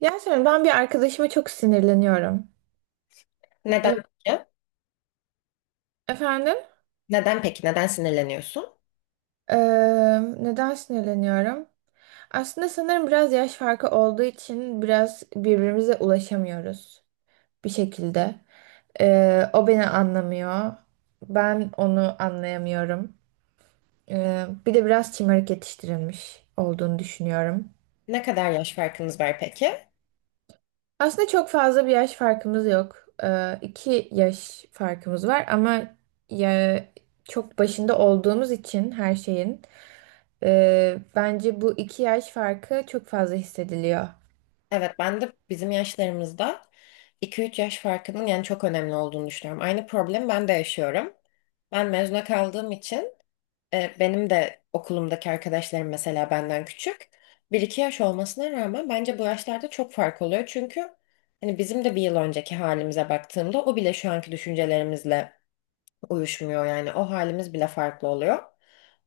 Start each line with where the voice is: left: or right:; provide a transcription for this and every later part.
right: Yasemin ben bir arkadaşıma çok sinirleniyorum.
left: Neden
right: E-
left: peki?
right: Efendim?
left: Neden peki? Neden sinirleniyorsun?
right: Ee, Neden sinirleniyorum? Aslında sanırım biraz yaş farkı olduğu için biraz birbirimize ulaşamıyoruz bir şekilde. O beni anlamıyor. Ben onu anlayamıyorum. Bir de biraz şımarık yetiştirilmiş olduğunu düşünüyorum.
left: Ne kadar yaş farkınız var peki?
right: Aslında çok fazla bir yaş farkımız yok. İki yaş farkımız var ama ya, çok başında olduğumuz için her şeyin. Bence bu iki yaş farkı çok fazla hissediliyor.
left: Evet, ben de bizim yaşlarımızda iki üç yaş farkının yani çok önemli olduğunu düşünüyorum. Aynı problemi ben de yaşıyorum. Ben mezuna kaldığım için benim de okulumdaki arkadaşlarım mesela benden küçük. Bir iki yaş olmasına rağmen bence bu yaşlarda çok fark oluyor. Çünkü hani bizim de bir yıl önceki halimize baktığımda o bile şu anki düşüncelerimizle uyuşmuyor. Yani o halimiz bile farklı oluyor.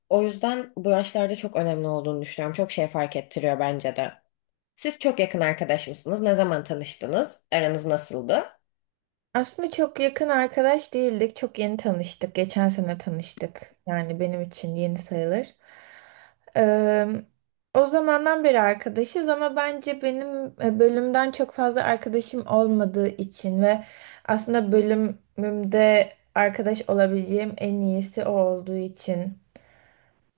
left: O yüzden bu yaşlarda çok önemli olduğunu düşünüyorum. Çok şey fark ettiriyor bence de. Siz çok yakın arkadaş mısınız? Ne zaman tanıştınız? Aranız nasıldı?
right: Aslında çok yakın arkadaş değildik. Çok yeni tanıştık. Geçen sene tanıştık. Yani benim için yeni sayılır. Ee, O zamandan beri arkadaşız ama bence benim bölümden çok fazla arkadaşım olmadığı için ve aslında bölümümde arkadaş olabileceğim en iyisi o olduğu için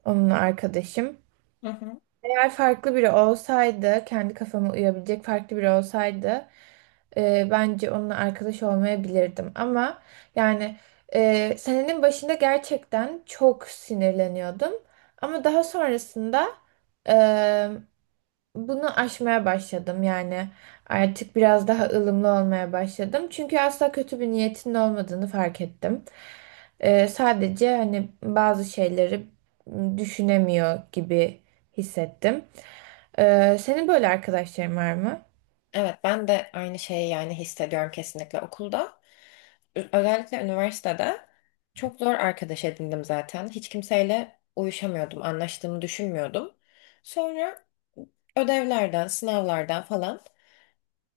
right: onunla arkadaşım.
left: Hı hı.
right: Eğer farklı biri olsaydı, kendi kafama uyabilecek farklı biri olsaydı, bence onunla arkadaş olmayabilirdim. Ama yani senenin başında gerçekten çok sinirleniyordum. Ama daha sonrasında e, bunu aşmaya başladım, yani artık biraz daha ılımlı olmaya başladım. Çünkü asla kötü bir niyetin olmadığını fark ettim. Sadece hani bazı şeyleri düşünemiyor gibi hissettim. Senin böyle arkadaşların var mı?
left: Evet, ben de aynı şeyi yani hissediyorum kesinlikle okulda. Özellikle üniversitede çok zor arkadaş edindim zaten. Hiç kimseyle uyuşamıyordum, anlaştığımı düşünmüyordum. Sonra ödevlerden, sınavlardan falan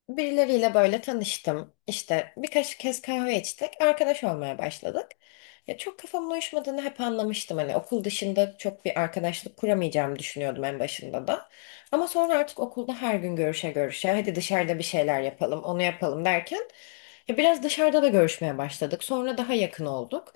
left: birileriyle böyle tanıştım. İşte birkaç kez kahve içtik. Arkadaş olmaya başladık. Ya çok kafamın uyuşmadığını hep anlamıştım. Hani okul dışında çok bir arkadaşlık kuramayacağımı düşünüyordum en başında da. Ama sonra artık okulda her gün görüşe görüşe hadi dışarıda bir şeyler yapalım, onu yapalım derken ya biraz dışarıda da görüşmeye başladık. Sonra daha yakın olduk.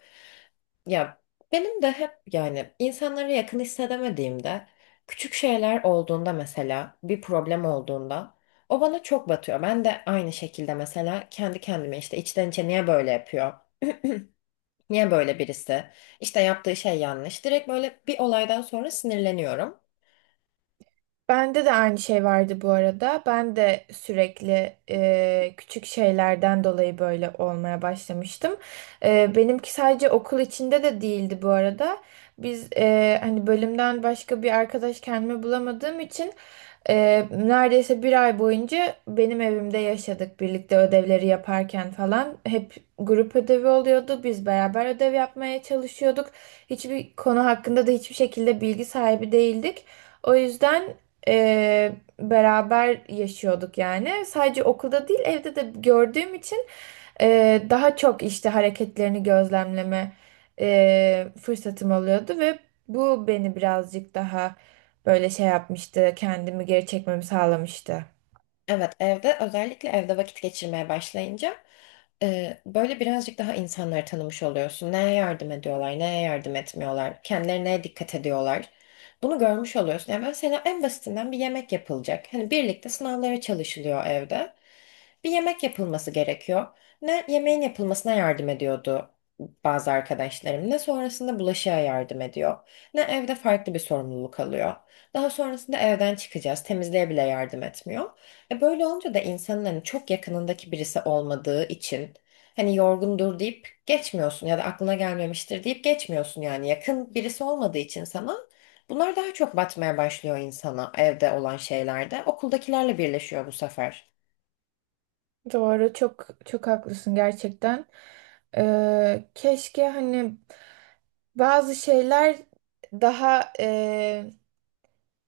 left: Ya benim de hep yani insanlara yakın hissedemediğimde küçük şeyler olduğunda, mesela bir problem olduğunda, o bana çok batıyor. Ben de aynı şekilde mesela kendi kendime işte içten içe niye böyle yapıyor? Niye böyle birisi? İşte yaptığı şey yanlış. Direkt böyle bir olaydan sonra sinirleniyorum.
right: Bende de aynı şey vardı bu arada. Ben de sürekli küçük şeylerden dolayı böyle olmaya başlamıştım. Benimki sadece okul içinde de değildi bu arada. Biz hani bölümden başka bir arkadaş kendime bulamadığım için neredeyse bir ay boyunca benim evimde yaşadık, birlikte ödevleri yaparken falan. Hep grup ödevi oluyordu. Biz beraber ödev yapmaya çalışıyorduk. Hiçbir konu hakkında da hiçbir şekilde bilgi sahibi değildik. O yüzden e, beraber yaşıyorduk yani. Sadece okulda değil evde de gördüğüm için daha çok işte hareketlerini gözlemleme fırsatım oluyordu ve bu beni birazcık daha böyle şey yapmıştı, kendimi geri çekmemi sağlamıştı.
left: Evet, evde özellikle evde vakit geçirmeye başlayınca böyle birazcık daha insanları tanımış oluyorsun. Neye yardım ediyorlar, neye yardım etmiyorlar, kendilerine neye dikkat ediyorlar. Bunu görmüş oluyorsun. Yani mesela en basitinden bir yemek yapılacak. Hani birlikte sınavlara çalışılıyor evde. Bir yemek yapılması gerekiyor. Ne yemeğin yapılmasına yardım ediyordu bazı arkadaşlarım, ne sonrasında bulaşığa yardım ediyor, ne evde farklı bir sorumluluk alıyor. Daha sonrasında evden çıkacağız, temizliğe bile yardım etmiyor. E böyle olunca da insanın hani çok yakınındaki birisi olmadığı için hani yorgundur deyip geçmiyorsun ya da aklına gelmemiştir deyip geçmiyorsun, yani yakın birisi olmadığı için sana bunlar daha çok batmaya başlıyor, insana evde olan şeylerde okuldakilerle birleşiyor bu sefer.
right: Doğru, çok çok haklısın gerçekten. Keşke hani bazı şeyler daha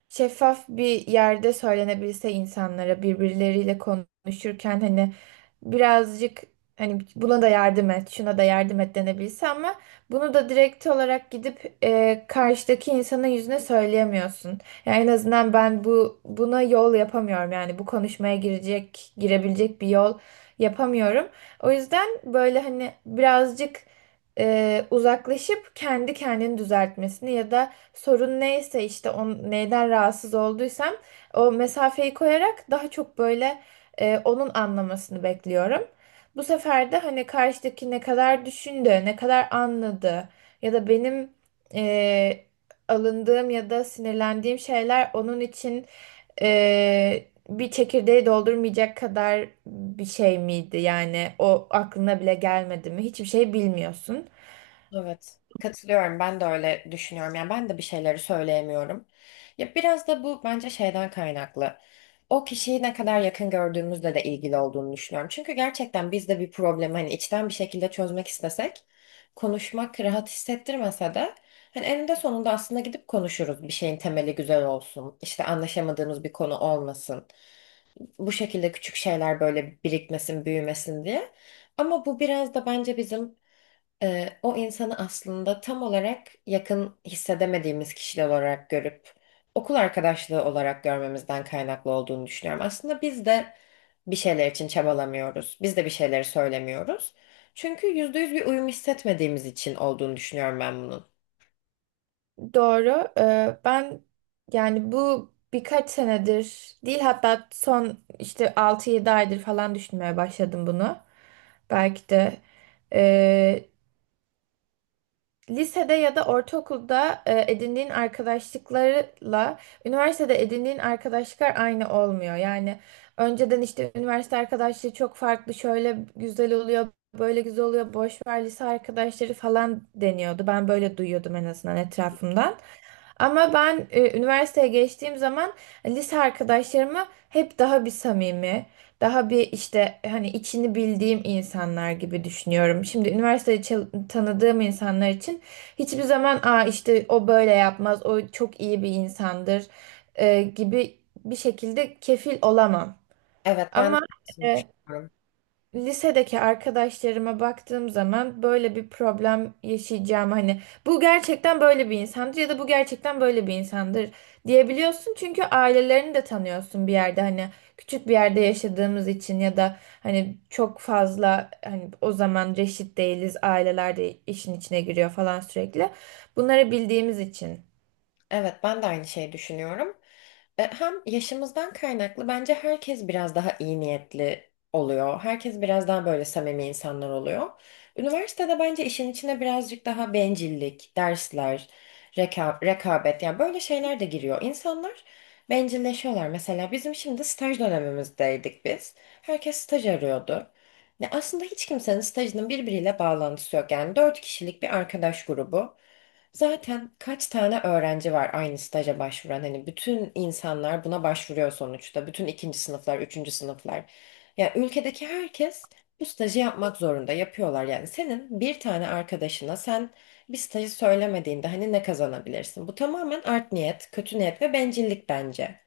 right: şeffaf bir yerde söylenebilse, insanlara birbirleriyle konuşurken hani birazcık hani buna da yardım et, şuna da yardım et denebilse, ama bunu da direkt olarak gidip karşıdaki insanın yüzüne söyleyemiyorsun. Yani en azından ben buna yol yapamıyorum. Yani bu konuşmaya girecek, girebilecek bir yol yapamıyorum. O yüzden böyle hani birazcık uzaklaşıp kendi kendini düzeltmesini ya da sorun neyse, işte neyden rahatsız olduysam o mesafeyi koyarak daha çok böyle onun anlamasını bekliyorum. Bu sefer de hani karşıdaki ne kadar düşündü, ne kadar anladı ya da benim e, alındığım ya da sinirlendiğim şeyler onun için e, bir çekirdeği doldurmayacak kadar bir şey miydi? Yani o aklına bile gelmedi mi? Hiçbir şey bilmiyorsun.
left: Evet, katılıyorum. Ben de öyle düşünüyorum. Yani ben de bir şeyleri söyleyemiyorum. Ya biraz da bu bence şeyden kaynaklı. O kişiyi ne kadar yakın gördüğümüzle de ilgili olduğunu düşünüyorum. Çünkü gerçekten biz de bir problemi hani içten bir şekilde çözmek istesek, konuşmak rahat hissettirmese de hani eninde sonunda aslında gidip konuşuruz. Bir şeyin temeli güzel olsun, işte anlaşamadığımız bir konu olmasın. Bu şekilde küçük şeyler böyle birikmesin, büyümesin diye. Ama bu biraz da bence bizim o insanı aslında tam olarak yakın hissedemediğimiz kişiler olarak görüp okul arkadaşlığı olarak görmemizden kaynaklı olduğunu düşünüyorum. Aslında biz de bir şeyler için çabalamıyoruz. Biz de bir şeyleri söylemiyoruz. Çünkü yüzde yüz bir uyum hissetmediğimiz için olduğunu düşünüyorum ben bunun.
right: Doğru. Ben yani bu birkaç senedir değil, hatta son işte altı yedi aydır falan düşünmeye başladım bunu. Belki de e, lisede ya da ortaokulda edindiğin arkadaşlıklarla üniversitede edindiğin arkadaşlıklar aynı olmuyor. Yani önceden işte üniversite arkadaşlığı çok farklı, şöyle güzel oluyor, böyle güzel oluyor, boş ver lise arkadaşları falan deniyordu. Ben böyle duyuyordum en azından etrafımdan. Ama ben üniversiteye geçtiğim zaman lise arkadaşlarımı hep daha bir samimi, daha bir işte hani içini bildiğim insanlar gibi düşünüyorum. Şimdi üniversitede tanıdığım insanlar için hiçbir zaman aa işte o böyle yapmaz, o çok iyi bir insandır gibi bir şekilde kefil olamam.
left: Evet, ben de
right: Ama
left: aynısını
right: e,
left: düşünüyorum.
right: lisedeki arkadaşlarıma baktığım zaman böyle bir problem yaşayacağım, hani bu gerçekten böyle bir insandır ya da bu gerçekten böyle bir insandır diyebiliyorsun, çünkü ailelerini de tanıyorsun bir yerde, hani küçük bir yerde yaşadığımız için ya da hani çok fazla hani o zaman reşit değiliz, aileler de işin içine giriyor falan, sürekli bunları bildiğimiz için.
left: Evet, ben de aynı şeyi düşünüyorum. Hem yaşımızdan kaynaklı bence herkes biraz daha iyi niyetli oluyor. Herkes biraz daha böyle samimi insanlar oluyor. Üniversitede bence işin içine birazcık daha bencillik, dersler, rekabet, yani böyle şeyler de giriyor. İnsanlar bencilleşiyorlar. Mesela bizim şimdi staj dönemimizdeydik biz. Herkes staj arıyordu. Ne aslında hiç kimsenin stajının birbiriyle bağlantısı yok. Yani dört kişilik bir arkadaş grubu. Zaten kaç tane öğrenci var aynı staja başvuran? Hani bütün insanlar buna başvuruyor sonuçta. Bütün ikinci sınıflar, üçüncü sınıflar. Yani ülkedeki herkes bu stajı yapmak zorunda. Yapıyorlar yani. Senin bir tane arkadaşına sen bir stajı söylemediğinde hani ne kazanabilirsin? Bu tamamen art niyet, kötü niyet ve bencillik bence.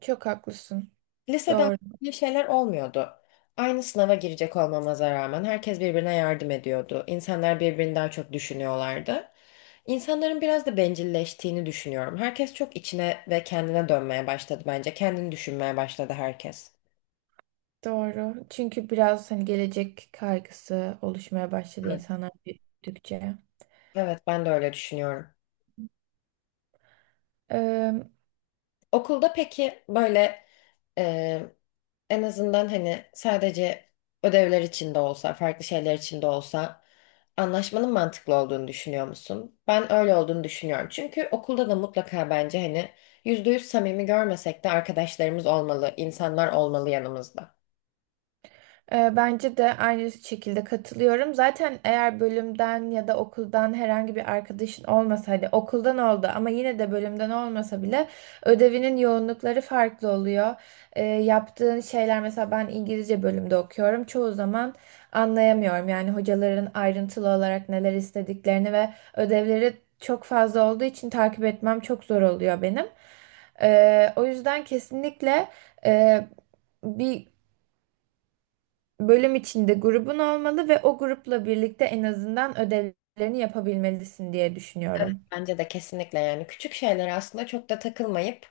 right: Çok haklısın.
left: Lisede
right: Doğru.
left: bir şeyler olmuyordu. Aynı sınava girecek olmamıza rağmen herkes birbirine yardım ediyordu. İnsanlar birbirini daha çok düşünüyorlardı. İnsanların biraz da bencilleştiğini düşünüyorum. Herkes çok içine ve kendine dönmeye başladı bence. Kendini düşünmeye başladı herkes.
right: Doğru, çünkü biraz hani gelecek kaygısı oluşmaya başladı
left: Evet.
right: insanlar büyüdükçe.
left: Evet, ben de öyle düşünüyorum.
right: Ee,
left: Okulda peki böyle, Ee, en azından hani sadece ödevler için de olsa, farklı şeyler için de olsa anlaşmanın mantıklı olduğunu düşünüyor musun? Ben öyle olduğunu düşünüyorum. Çünkü okulda da mutlaka bence hani yüzde yüz samimi görmesek de arkadaşlarımız olmalı, insanlar olmalı yanımızda.
right: Bence de aynı şekilde katılıyorum. Zaten eğer bölümden ya da okuldan herhangi bir arkadaşın olmasa, hadi okuldan oldu ama yine de bölümden olmasa bile, ödevinin yoğunlukları farklı oluyor. Yaptığın şeyler, mesela ben İngilizce bölümde okuyorum. Çoğu zaman anlayamıyorum. Yani hocaların ayrıntılı olarak neler istediklerini ve ödevleri çok fazla olduğu için takip etmem çok zor oluyor benim. O yüzden kesinlikle e, bir bölüm içinde grubun olmalı ve o grupla birlikte en azından ödevlerini yapabilmelisin diye
left: Evet,
right: düşünüyorum.
left: bence de kesinlikle, yani küçük şeylere aslında çok da takılmayıp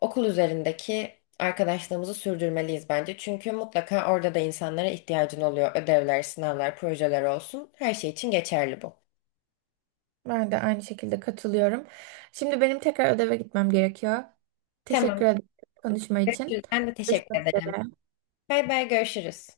left: okul üzerindeki arkadaşlığımızı sürdürmeliyiz bence. Çünkü mutlaka orada da insanlara ihtiyacın oluyor. Ödevler, sınavlar, projeler olsun. Her şey için geçerli bu.
right: Ben de aynı şekilde katılıyorum. Şimdi benim tekrar ödeve gitmem gerekiyor.
left: Tamam.
right: Teşekkür ederim konuşma için.
left: Görüşürüz. Ben de
right: Görüşmek
left: teşekkür ederim.
right: üzere.
left: Bay bay, görüşürüz.